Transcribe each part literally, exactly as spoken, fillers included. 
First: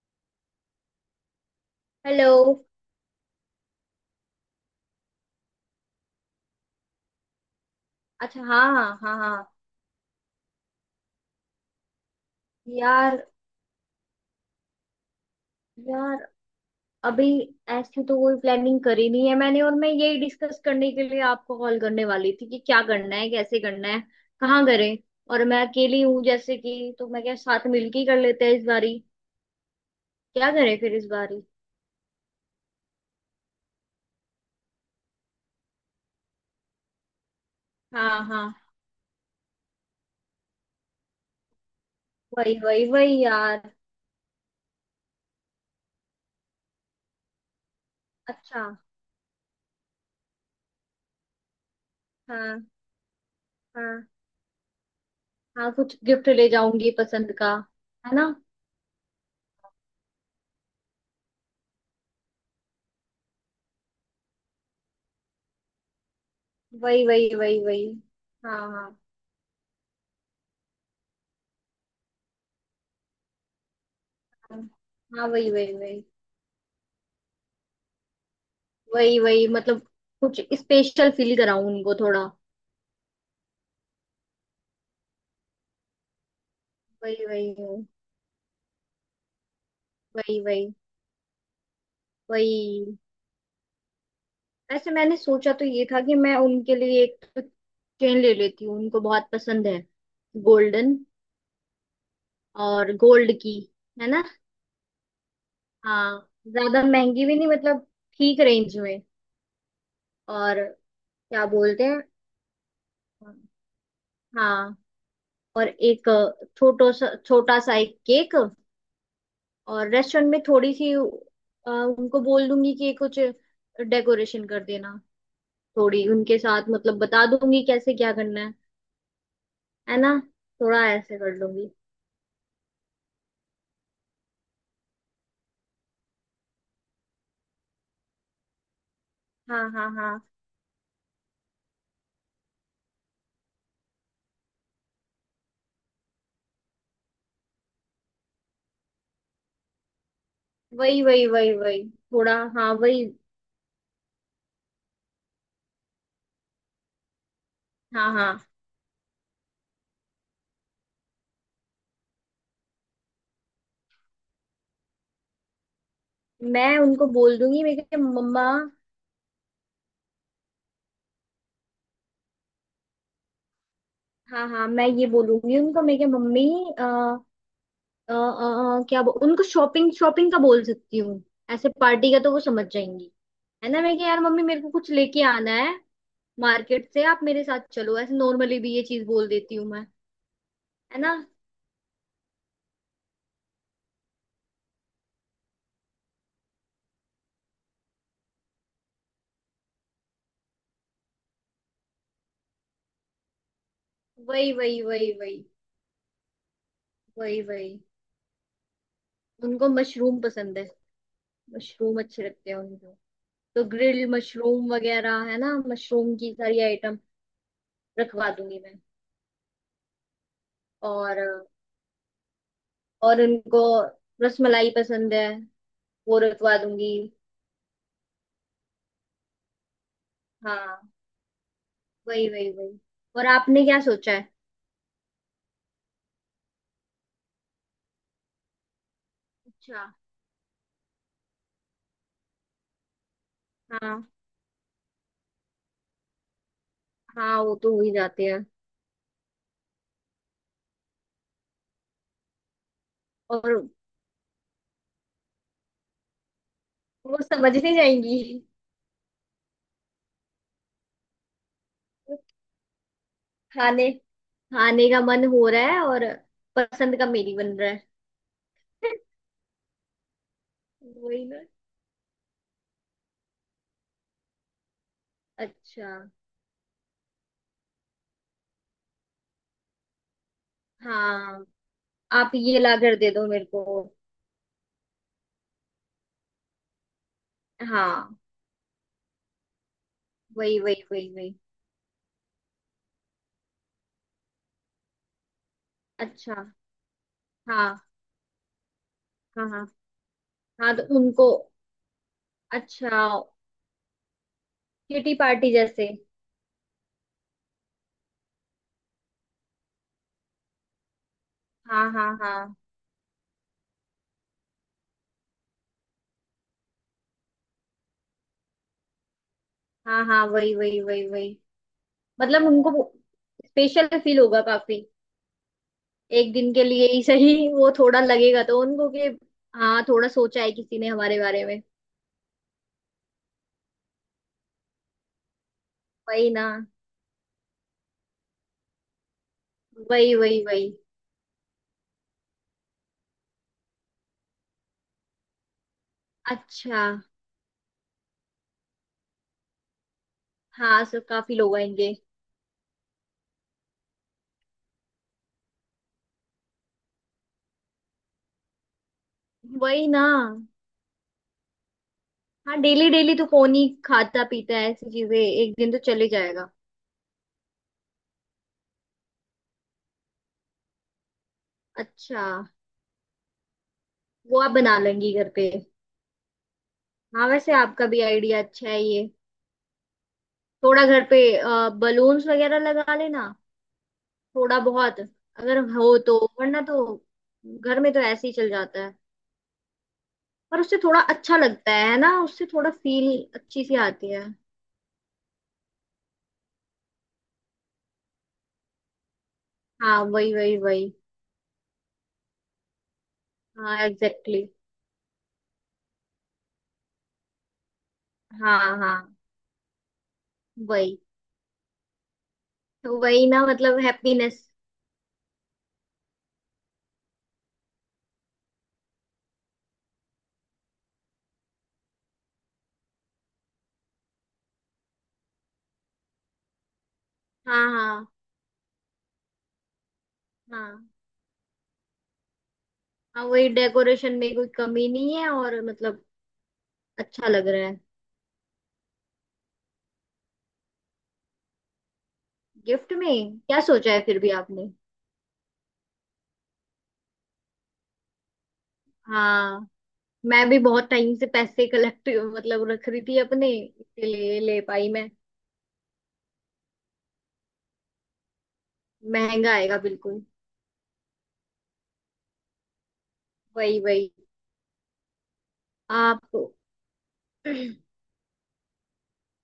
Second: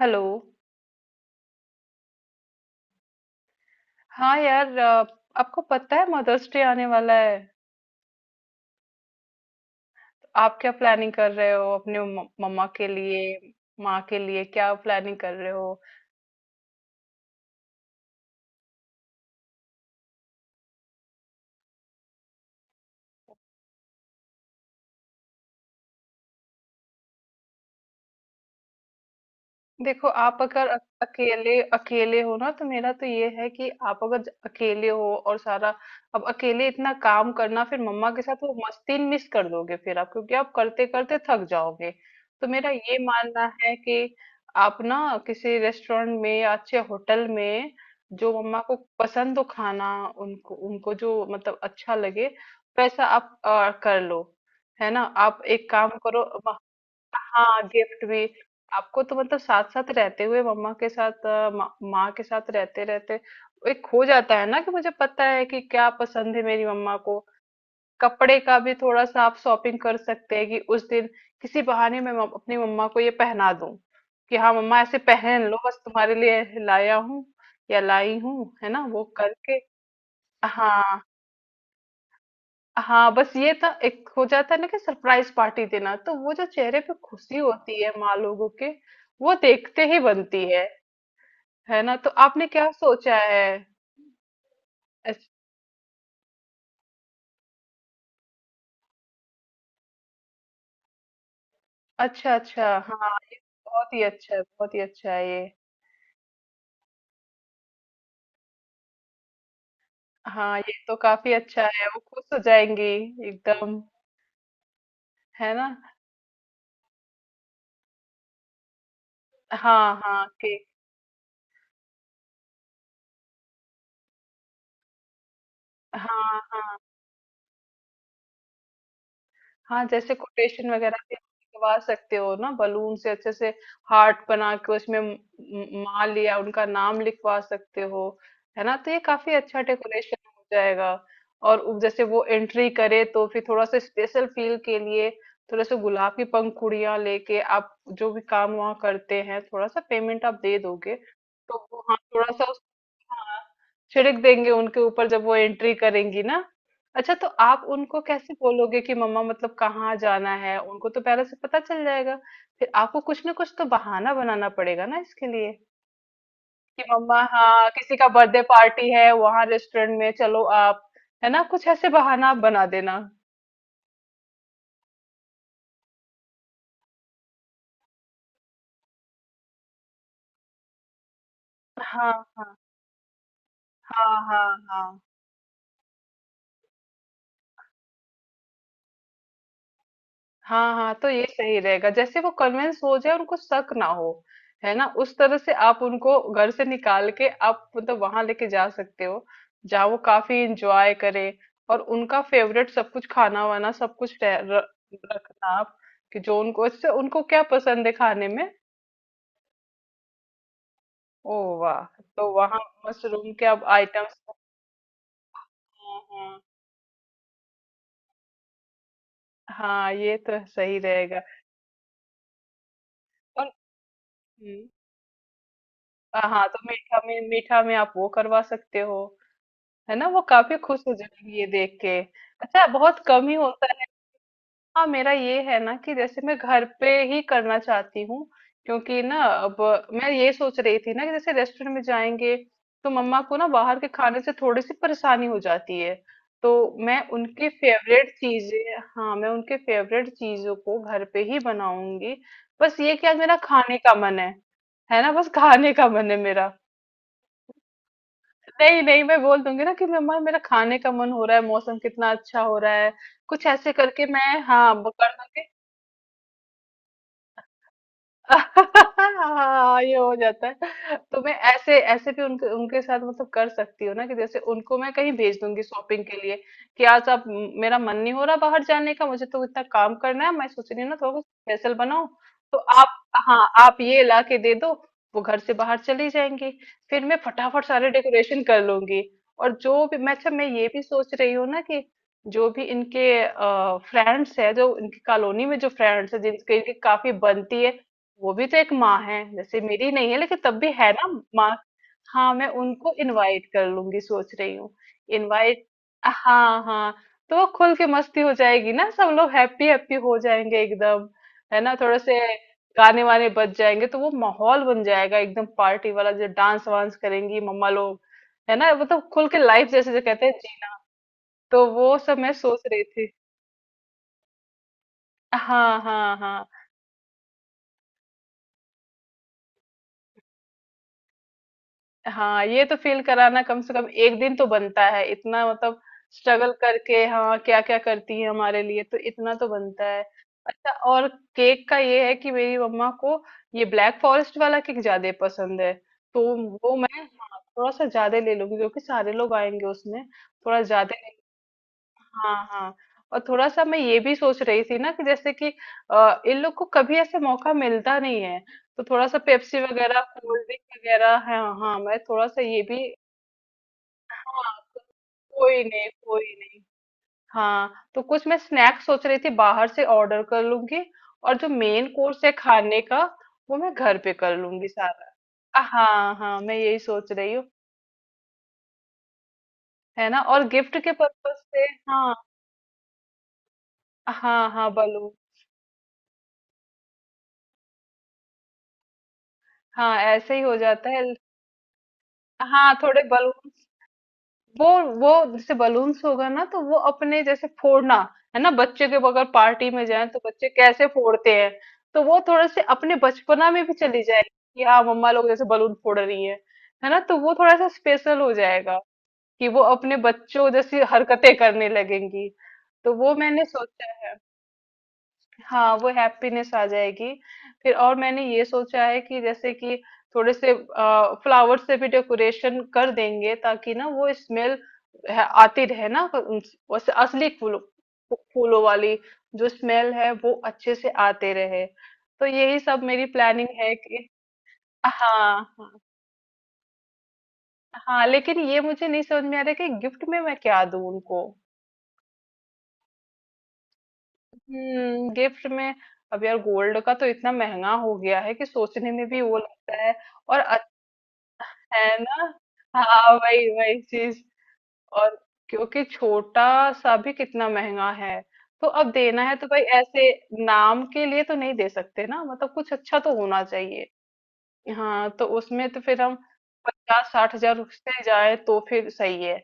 Hello. Hello. हाँ यार, अ, आपको पता है मदर्स डे आने वाला है। अच्छा, हाँ हाँ हाँ हाँ। तो आप क्या प्लानिंग कर रहे हो अपने म- मम्मा के यार। लिए? माँ के लिए क्या प्लानिंग कर रहे हो? यार, अभी ऐसी तो कोई प्लानिंग करी नहीं है मैंने, और मैं यही डिस्कस करने के लिए आपको कॉल करने वाली थी कि क्या करना है, कैसे करना है, कहाँ करें। और मैं अकेली हूँ जैसे कि, तो मैं क्या, साथ मिलके ही कर लेते हैं इस बारी। देखो, आप क्या अगर करें फिर अक- इस बारी। अकेले अकेले हो ना, तो मेरा तो ये है कि आप अगर ज- अकेले हो और सारा, अब अकेले इतना काम करना फिर मम्मा हाँ के साथ वो हाँ, मस्ती मिस कर दोगे फिर आप, क्योंकि आप करते करते थक जाओगे। तो वही मेरा वही ये वही मानना यार। है कि आप ना किसी रेस्टोरेंट में या अच्छे होटल में, जो मम्मा अच्छा। को पसंद हो खाना, उनको उनको जो मतलब अच्छा लगे हाँ वैसा आप अ, कर हाँ। लो। है ना? आप एक हाँ काम कुछ करो। गिफ्ट ले जाऊंगी पसंद का। हाँ, गिफ्ट है भी। ना। आपको तो मतलब साथ साथ रहते हुए मम्मा के साथ, अ, मा- माँ के साथ रहते रहते, एक खो जाता है ना कि मुझे पता है कि क्या पसंद है मेरी मम्मा वही को। वही वही वही। कपड़े का हाँ भी हाँ थोड़ा सा आप शॉपिंग कर सकते हैं कि उस दिन किसी बहाने मैं मम- अपनी मम्मा को ये पहना दूं कि हाँ हाँ, मम्मा ऐसे हाँ, पहन वही लो, वही बस वही। तुम्हारे लिए लाया हूँ या लाई हूँ, है ना? वो वही वही करके। मतलब कुछ हाँ, स्पेशल फील कराऊं उनको थोड़ा। हाँ। बस ये था, एक हो जाता है ना कि सरप्राइज पार्टी देना तो वो जो चेहरे पे वही खुशी वही होती है माँ लोगों के, वो देखते ही वही बनती वही है। है ना? तो आपने क्या वही। सोचा है? वैसे मैंने अच्छ- सोचा तो ये था कि मैं उनके लिए एक तो चेन ले लेती हूँ, उनको बहुत पसंद है, गोल्डन अच्छा, अच्छा, और हाँ गोल्ड ये की। बहुत ही है ना। अच्छा है, बहुत ही अच्छा है ये। हाँ। ज्यादा महंगी भी नहीं मतलब, ठीक रेंज में। हाँ, और ये तो काफी क्या अच्छा बोलते है, वो हैं। खुश हो जाएंगी। एकदम, हाँ। है ना? और एक छोटो सा छोटा सा एक केक, और हाँ, हाँ रेस्टोरेंट में केक। थोड़ी सी अ, उनको बोल दूंगी कि कुछ डेकोरेशन कर देना। थोड़ी उनके हाँ, साथ हाँ, मतलब बता दूंगी कैसे क्या करना है। हाँ। है ना, जैसे कोटेशन थोड़ा वगैरह भी ऐसे कर लूंगी। करवा सकते हो ना, बलून से अच्छे से हार्ट बना के, उसमें म- म- माँ लिया उनका नाम लिखवा सकते हो। है ना? तो ये काफी अच्छा हाँ हाँ डेकोरेशन हाँ, हो जाएगा। और उ- जैसे वो एंट्री करे तो फिर थोड़ा सा स्पेशल फील के लिए थोड़ा सा गुलाब की पंखुड़ियां लेके, आप जो भी काम वहाँ करते हैं, थोड़ा सा पेमेंट आप दे दोगे वही वही वही तो वो, वही। हाँ, थोड़ा थोड़ा सा उस- हाँ वही। हाँ, छिड़क देंगे उनके ऊपर जब वो एंट्री करेंगी ना। अच्छा, तो आप उनको हाँ कैसे हाँ, बोलोगे कि मम्मा मतलब कहाँ जाना है? उनको तो पहले से पता चल जाएगा। फिर आपको कुछ ना कुछ तो बहाना बनाना पड़ेगा ना इसके लिए, मैं कि उनको मम्मा बोल दूंगी हाँ, मेरे किसी के का बर्थडे मम्मा। पार्टी है वहाँ रेस्टोरेंट में, चलो आप, है ना? कुछ ऐसे बहाना आप बना देना। हाँ हाँ, मैं ये बोलूंगी उनको मेरे के मम्मी। आ, आ, आ, क्या बो, उनको शॉपिंग शॉपिंग का बोल सकती हूँ, ऐसे पार्टी हाँ, का तो वो हाँ। समझ जाएंगी। है ना, मैं कि हाँ, यार मम्मी हाँ, मेरे को कुछ हाँ। लेके आना है मार्केट से, आप मेरे साथ चलो। ऐसे नॉर्मली भी ये चीज बोल देती हूँ मैं। हाँ, हाँ, है तो ना। ये सही रहेगा, जैसे वो कन्विंस हो जाए, उनको शक ना हो। है ना? उस तरह से आप उनको घर से निकाल के, आप मतलब वहां लेके जा सकते हो जहाँ वो काफी इंजॉय करे। और उनका फेवरेट सब कुछ, खाना वाना सब कुछ रह- वही र- वही वही वही। रखना आप, कि जो उनको इससे उनको वही क्या वही, पसंद है खाने में। उनको मशरूम पसंद है, ओ, मशरूम वाह! अच्छे तो लगते हैं वहाँ उनको। मशरूम के अब तो ग्रिल आइटम्स। मशरूम वगैरह, है ना, हाँ, मशरूम की हाँ। सारी आइटम रखवा दूंगी मैं। हाँ, ये तो सही रहेगा। और और और उनको हम्म, रसमलाई पसंद है, वो हाँ रखवा तो दूंगी। मीठा में मीठा में आप वो करवा सकते हो। है ना? वो काफी खुश हाँ, हो जाएंगी ये देख के। वही वही अच्छा, वही। बहुत और कम ही आपने होता क्या है। सोचा है। हाँ, मेरा ये है ना कि जैसे मैं घर पे ही करना चाहती हूँ, क्योंकि ना, अब अच्छा। मैं ये सोच रही थी ना कि जैसे रेस्टोरेंट में जाएंगे तो मम्मा को ना बाहर के हाँ, खाने से थोड़ी सी परेशानी हो जाती है। तो मैं हाँ उनके वो तो हो ही फेवरेट जाते हैं। चीजें, हाँ, मैं उनके फेवरेट चीजों को घर पे ही बनाऊंगी। बस ये कि आज मेरा और खाने का मन है। है ना? बस खाने का मन है मेरा। वो समझ नहीं जाएंगी। नहीं, नहीं, मैं बोल दूंगी ना कि मम्मा मेरा खाने का मन हो रहा है, मौसम कितना अच्छा हो रहा है, कुछ ऐसे खाने करके मैं। हाँ, खाने वो का कर मन दूंगी। हो रहा है और पसंद का मेरी बन रहा है। हाँ, ये हो जाता है, तो वही मैं ना। ऐसे ऐसे भी उनके उनके साथ मतलब कर सकती हूँ ना कि जैसे उनको मैं कहीं भेज दूंगी अच्छा। शॉपिंग के लिए। कि आज आप, मेरा मन नहीं हो रहा बाहर जाने का, मुझे तो इतना काम करना है, मैं सोच रही हूँ ना, थोड़ा हाँ स्पेशल बनाओ आप तो ये ला कर आप। दे दो मेरे हाँ, आप को। ये ला के दे दो। वो घर से बाहर चली जाएंगी, फिर मैं फटाफट सारे हाँ डेकोरेशन कर लूंगी। और जो भी मैं, अच्छा, मैं वही ये भी वही वही सोच रही वही। हूँ ना कि जो भी इनके फ्रेंड्स है, जो इनकी कॉलोनी में जो फ्रेंड्स है अच्छा। जिनके इनकी काफी बनती है, हाँ वो भी तो एक माँ है, हाँ जैसे हाँ मेरी नहीं है लेकिन तब भी हाँ, तो है ना। उनको। माँ, हाँ, मैं उनको अच्छा, इनवाइट कर लूंगी, सोच रही हूँ। किटी पार्टी इनवाइट, जैसे। हाँ, हाँ। तो वो खुल के मस्ती हो जाएगी ना, सब लोग हैप्पी हैप्पी हो जाएंगे एकदम। है ना? हाँ थोड़े हाँ से हाँ गाने वाने बज जाएंगे तो वो माहौल बन जाएगा एकदम पार्टी वाला, जो डांस वांस करेंगी मम्मा लोग। है ना? मतलब खुल के लाइफ, जैसे जो हाँ। हाँ, कहते हैं, वही जीना। वही वही वही, तो वो सब मैं मतलब सोच उनको रही थी। स्पेशल फील होगा काफी। हाँ, हाँ, एक हाँ। दिन के लिए ही सही वो थोड़ा लगेगा तो उनको कि हाँ, थोड़ा सोचा है किसी ने हमारे बारे में। हाँ, ये तो फ़ील कराना कम से कम एक दिन तो बनता है। इतना मतलब वही ना। स्ट्रगल करके हाँ, क्या-क्या करती है हमारे लिए, तो इतना तो बनता है। वही वही वही। अच्छा, और केक का ये है कि मेरी मम्मा को ये ब्लैक फ़ॉरेस्ट वाला केक ज़्यादा पसंद है। तो वो अच्छा। मैं, हाँ, थोड़ा-सा ज़्यादा ले लूँगी क्योंकि सारे लोग आएँगे उसमें, थोड़ा हाँ ज़्यादा। सो काफी लोग आएंगे। हाँ, हाँ। और थोड़ा सा मैं ये भी सोच रही थी ना कि जैसे कि अ, इन लोग को कभी ऐसे मौका मिलता नहीं है, तो थोड़ा सा पेप्सी वही वगैरह ना। कोल्ड ड्रिंक वगैरह है, हाँ, मैं थोड़ा सा हाँ, ये भी। डेली डेली तो कौन ही खाता हाँ, पीता है ऐसी चीजें, एक कोई दिन तो नहीं, चले कोई जाएगा। नहीं। हाँ, तो कुछ मैं स्नैक्स सोच रही थी बाहर से ऑर्डर कर लूंगी, और जो मेन अच्छा। कोर्स है खाने का वो मैं घर पे कर वो आप लूंगी बना लेंगी सारा। घर पे। हाँ, हाँ, मैं यही सोच हाँ, रही हूँ। वैसे आपका भी आइडिया अच्छा है ये। है ना? और गिफ्ट थोड़ा के घर पे पर्पज से, हाँ। बलून्स वगैरह लगा लेना, हाँ, थोड़ा हाँ बहुत बलून। अगर हो, तो वरना तो घर में तो ऐसे ही चल जाता है। हाँ ऐसे ही हो पर उससे जाता थोड़ा है। अच्छा लगता है ना, उससे थोड़ा हाँ थोड़े फील बलून, अच्छी सी आती है। वो वो जैसे बलून्स होगा ना तो वो अपने जैसे फोड़ना। है ना? बच्चे के अगर पार्टी में हाँ, जाए तो वही बच्चे वही कैसे वही। फोड़ते हैं, तो वो थोड़े से अपने बचपना में भी हाँ चली जाएगी, एग्जैक्टली। कि हाँ मम्मा लोग जैसे बलून फोड़ रही है। है ना? तो वो थोड़ा सा स्पेशल हो Exactly. हाँ जाएगा, हाँ। कि वो अपने बच्चों जैसी वही हरकतें करने लगेंगी। तो तो। वो वही मैंने ना, मतलब सोचा है। हैप्पीनेस। हाँ, वो हैप्पीनेस आ जाएगी। फिर, और मैंने ये सोचा है कि जैसे कि थोड़े से अ, फ्लावर से भी डेकोरेशन कर देंगे ताकि ना वो स्मेल आती रहे ना उन- वैसे असली फूलों, हाँ हाँ फूलों वाली जो स्मेल है वो अच्छे से हाँ आते रहे। तो यही सब मेरी हाँ, प्लानिंग वही है कि। डेकोरेशन में कोई कमी हाँ, नहीं है, और हाँ, मतलब अच्छा लग रहा है। हाँ। लेकिन ये मुझे नहीं समझ में आ रहा कि गिफ्ट में मैं क्या दूं उनको। गिफ्ट में क्या सोचा है फिर भी आपने। हम्म, गिफ्ट में अब यार, गोल्ड का तो इतना महंगा हो गया है कि सोचने में भी वो हाँ, लगता है। और मैं भी अच्छा, बहुत टाइम से पैसे है कलेक्ट, ना? मतलब रख रही हाँ थी वही अपने, वही चीज। इसीलिए ले पाई मैं। और क्योंकि छोटा सा भी कितना महंगा है, तो अब देना है तो महंगा भाई, आएगा ऐसे बिल्कुल। नाम के लिए तो नहीं दे सकते ना मतलब, कुछ अच्छा तो होना वही चाहिए। वही। हाँ तो उसमें तो फिर हम आप। पचास साठ हजार से जाए तो फिर सही है।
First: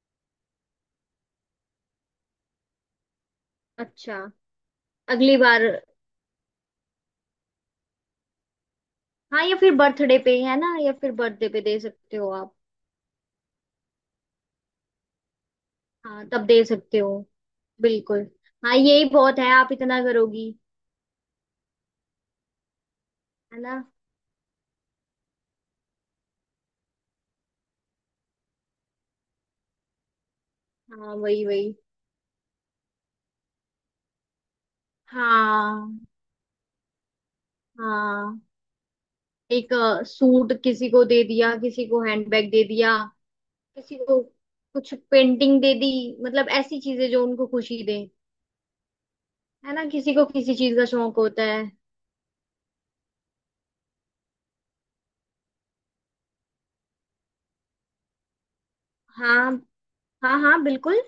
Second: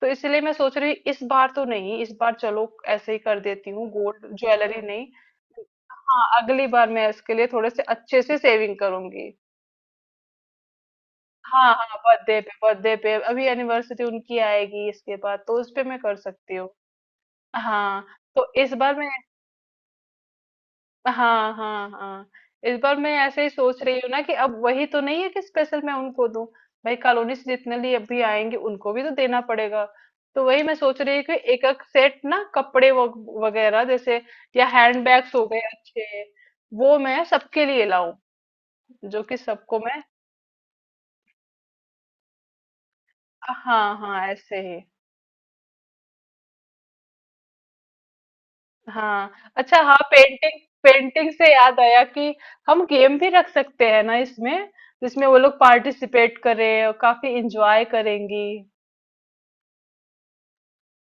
तो इसलिए मैं सोच रही, इस बार तो नहीं, इस बार चलो ऐसे ही कर देती हूँ, अच्छा, गोल्ड ज्वेलरी नहीं। अगली बार। हाँ, अगली बार मैं इसके लिए थोड़े से अच्छे से सेविंग करूंगी। हाँ, या फिर बर्थडे पे, है ना, या फिर बर्थडे पे हाँ, दे हाँ, सकते हो बर्थडे पे आप। बर्थडे पे, अभी एनिवर्सरी उनकी आएगी इसके बाद तो उस पे मैं कर हाँ, तब सकती दे हूँ। सकते हो, हाँ बिल्कुल। तो इस हाँ बार मैं। यही बहुत है, आप इतना करोगी। हाँ, हाँ, हाँ। इस बार मैं ऐसे ही है सोच ना। रही हूँ ना कि अब वही तो नहीं है कि स्पेशल मैं उनको दूं। भाई कॉलोनी से जितने लिए अभी आएंगे उनको भी तो देना पड़ेगा। तो वही मैं सोच हाँ, रही हूँ कि वही एक वही। एक सेट ना, कपड़े वग- वगैरह जैसे, या हैंड बैग्स हो गए हाँ अच्छे, वो मैं सबके लिए लाऊं, हाँ, जो कि एक सबको मैं। सूट किसी को दे दिया, किसी को हैंडबैग दे दिया, हाँ, किसी को हाँ, ऐसे ही। कुछ पेंटिंग दे दी, मतलब ऐसी चीजें जो उनको खुशी दे। हाँ, है अच्छा, ना, हाँ किसी को किसी पेंटिंग। चीज का शौक पेंटिंग होता से है। याद आया कि हम गेम भी रख सकते हैं ना इसमें, जिसमें वो लोग पार्टिसिपेट करें और काफी इंजॉय करेंगी। हाँ हाँ हाँ, बिल्कुल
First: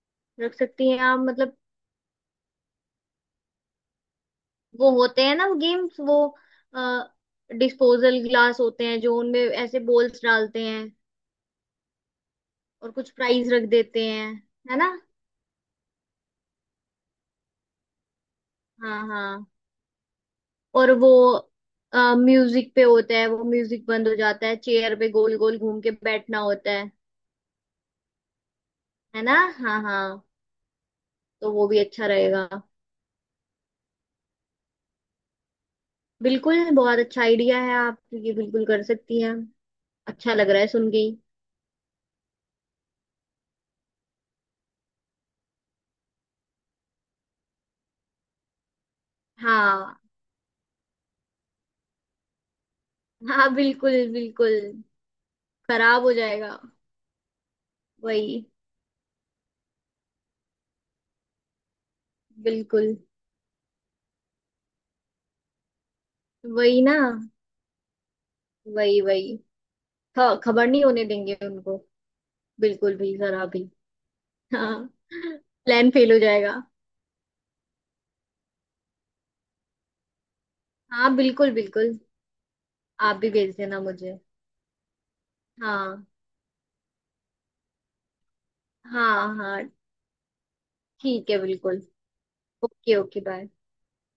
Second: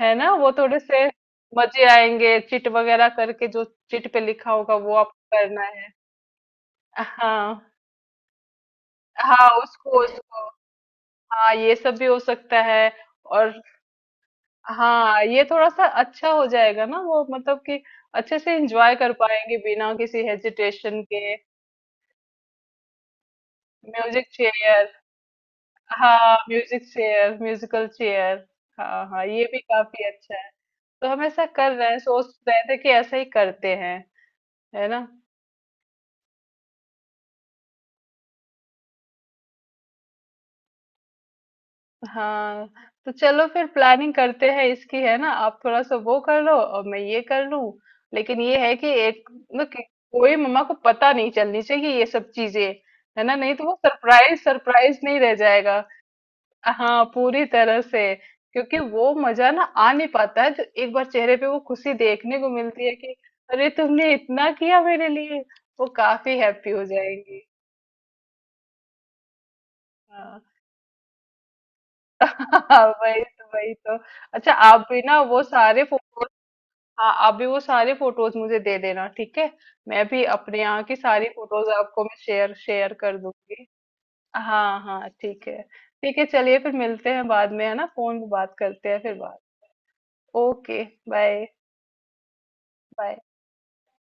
है ना? वो रख थोड़े सकती हैं से आप मतलब। मजे आएंगे, चिट वगैरह करके। जो चिट पे लिखा होगा वो वो होते हैं आपको ना, करना है। गेम्स वो, हाँ, डिस्पोजल ग्लास होते हैं जो हाँ, उनमें ऐसे उसको बॉल्स उसको डालते हैं, हाँ, ये सब भी हो सकता है। और कुछ और प्राइज रख देते हैं। है ना। हाँ ये थोड़ा सा अच्छा हो जाएगा ना, वो मतलब कि अच्छे से एंजॉय हाँ कर हाँ। पाएंगे बिना किसी और हेजिटेशन वो के। म्यूजिक पे होता है, वो म्यूजिक बंद हो म्यूजिक जाता है, चेयर, चेयर पे गोल गोल घूम के हाँ, बैठना होता म्यूजिक है। Chair, musical chair. हाँ, है हाँ, ना। ये भी हाँ काफ़ी हाँ। अच्छा है। तो हम ऐसा तो वो कर भी रहे हैं, अच्छा सोच रहेगा। रहे थे कि ऐसा ही करते हैं, है ना? बिल्कुल, बहुत अच्छा आइडिया है, आप ये बिल्कुल कर सकती हैं। अच्छा लग रहा है सुन के ही। हाँ, तो चलो फिर प्लानिंग करते हैं इसकी, है ना? आप थोड़ा-सा वो कर लो और मैं ये कर लूँ। लेकिन ये है कि एक ना, कि हाँ, कोई, मम्मा को पता नहीं चलनी चाहिए ये सब चीज़ें, है ना? हाँ नहीं तो वो बिल्कुल सरप्राइज़ बिल्कुल, सरप्राइज़ नहीं रह जाएगा। खराब हो जाएगा। हाँ पूरी तरह से। वही। क्योंकि वो मजा ना आ नहीं पाता है, जो एक बार चेहरे पे वो खुशी देखने को मिलती है बिल्कुल। कि अरे तुमने इतना किया मेरे लिए, वो काफी हैप्पी वही हो ना, जाएंगी। वही वही। हाँ। ख- खबर नहीं होने देंगे उनको, बिल्कुल भी वही तो, खराब ही। वही तो! अच्छा, हाँ। आप भी ना वो सारे प्लान फेल हो फोटोज, जाएगा। हाँ, आप भी वो सारे फोटोज मुझे दे देना, ठीक है? मैं भी अपने यहाँ की हाँ सारी बिल्कुल फोटोज बिल्कुल, आपको मैं शेयर शेयर आप कर भी भेज दूंगी। देना मुझे। हाँ, हाँ, ठीक है, हाँ ठीक है, चलिए फिर मिलते हैं बाद में, है ना? फोन पे बात करते हैं, फिर हाँ बात। हाँ ओके, ठीक है बाय। बिल्कुल। Okay, bye. Okay bye.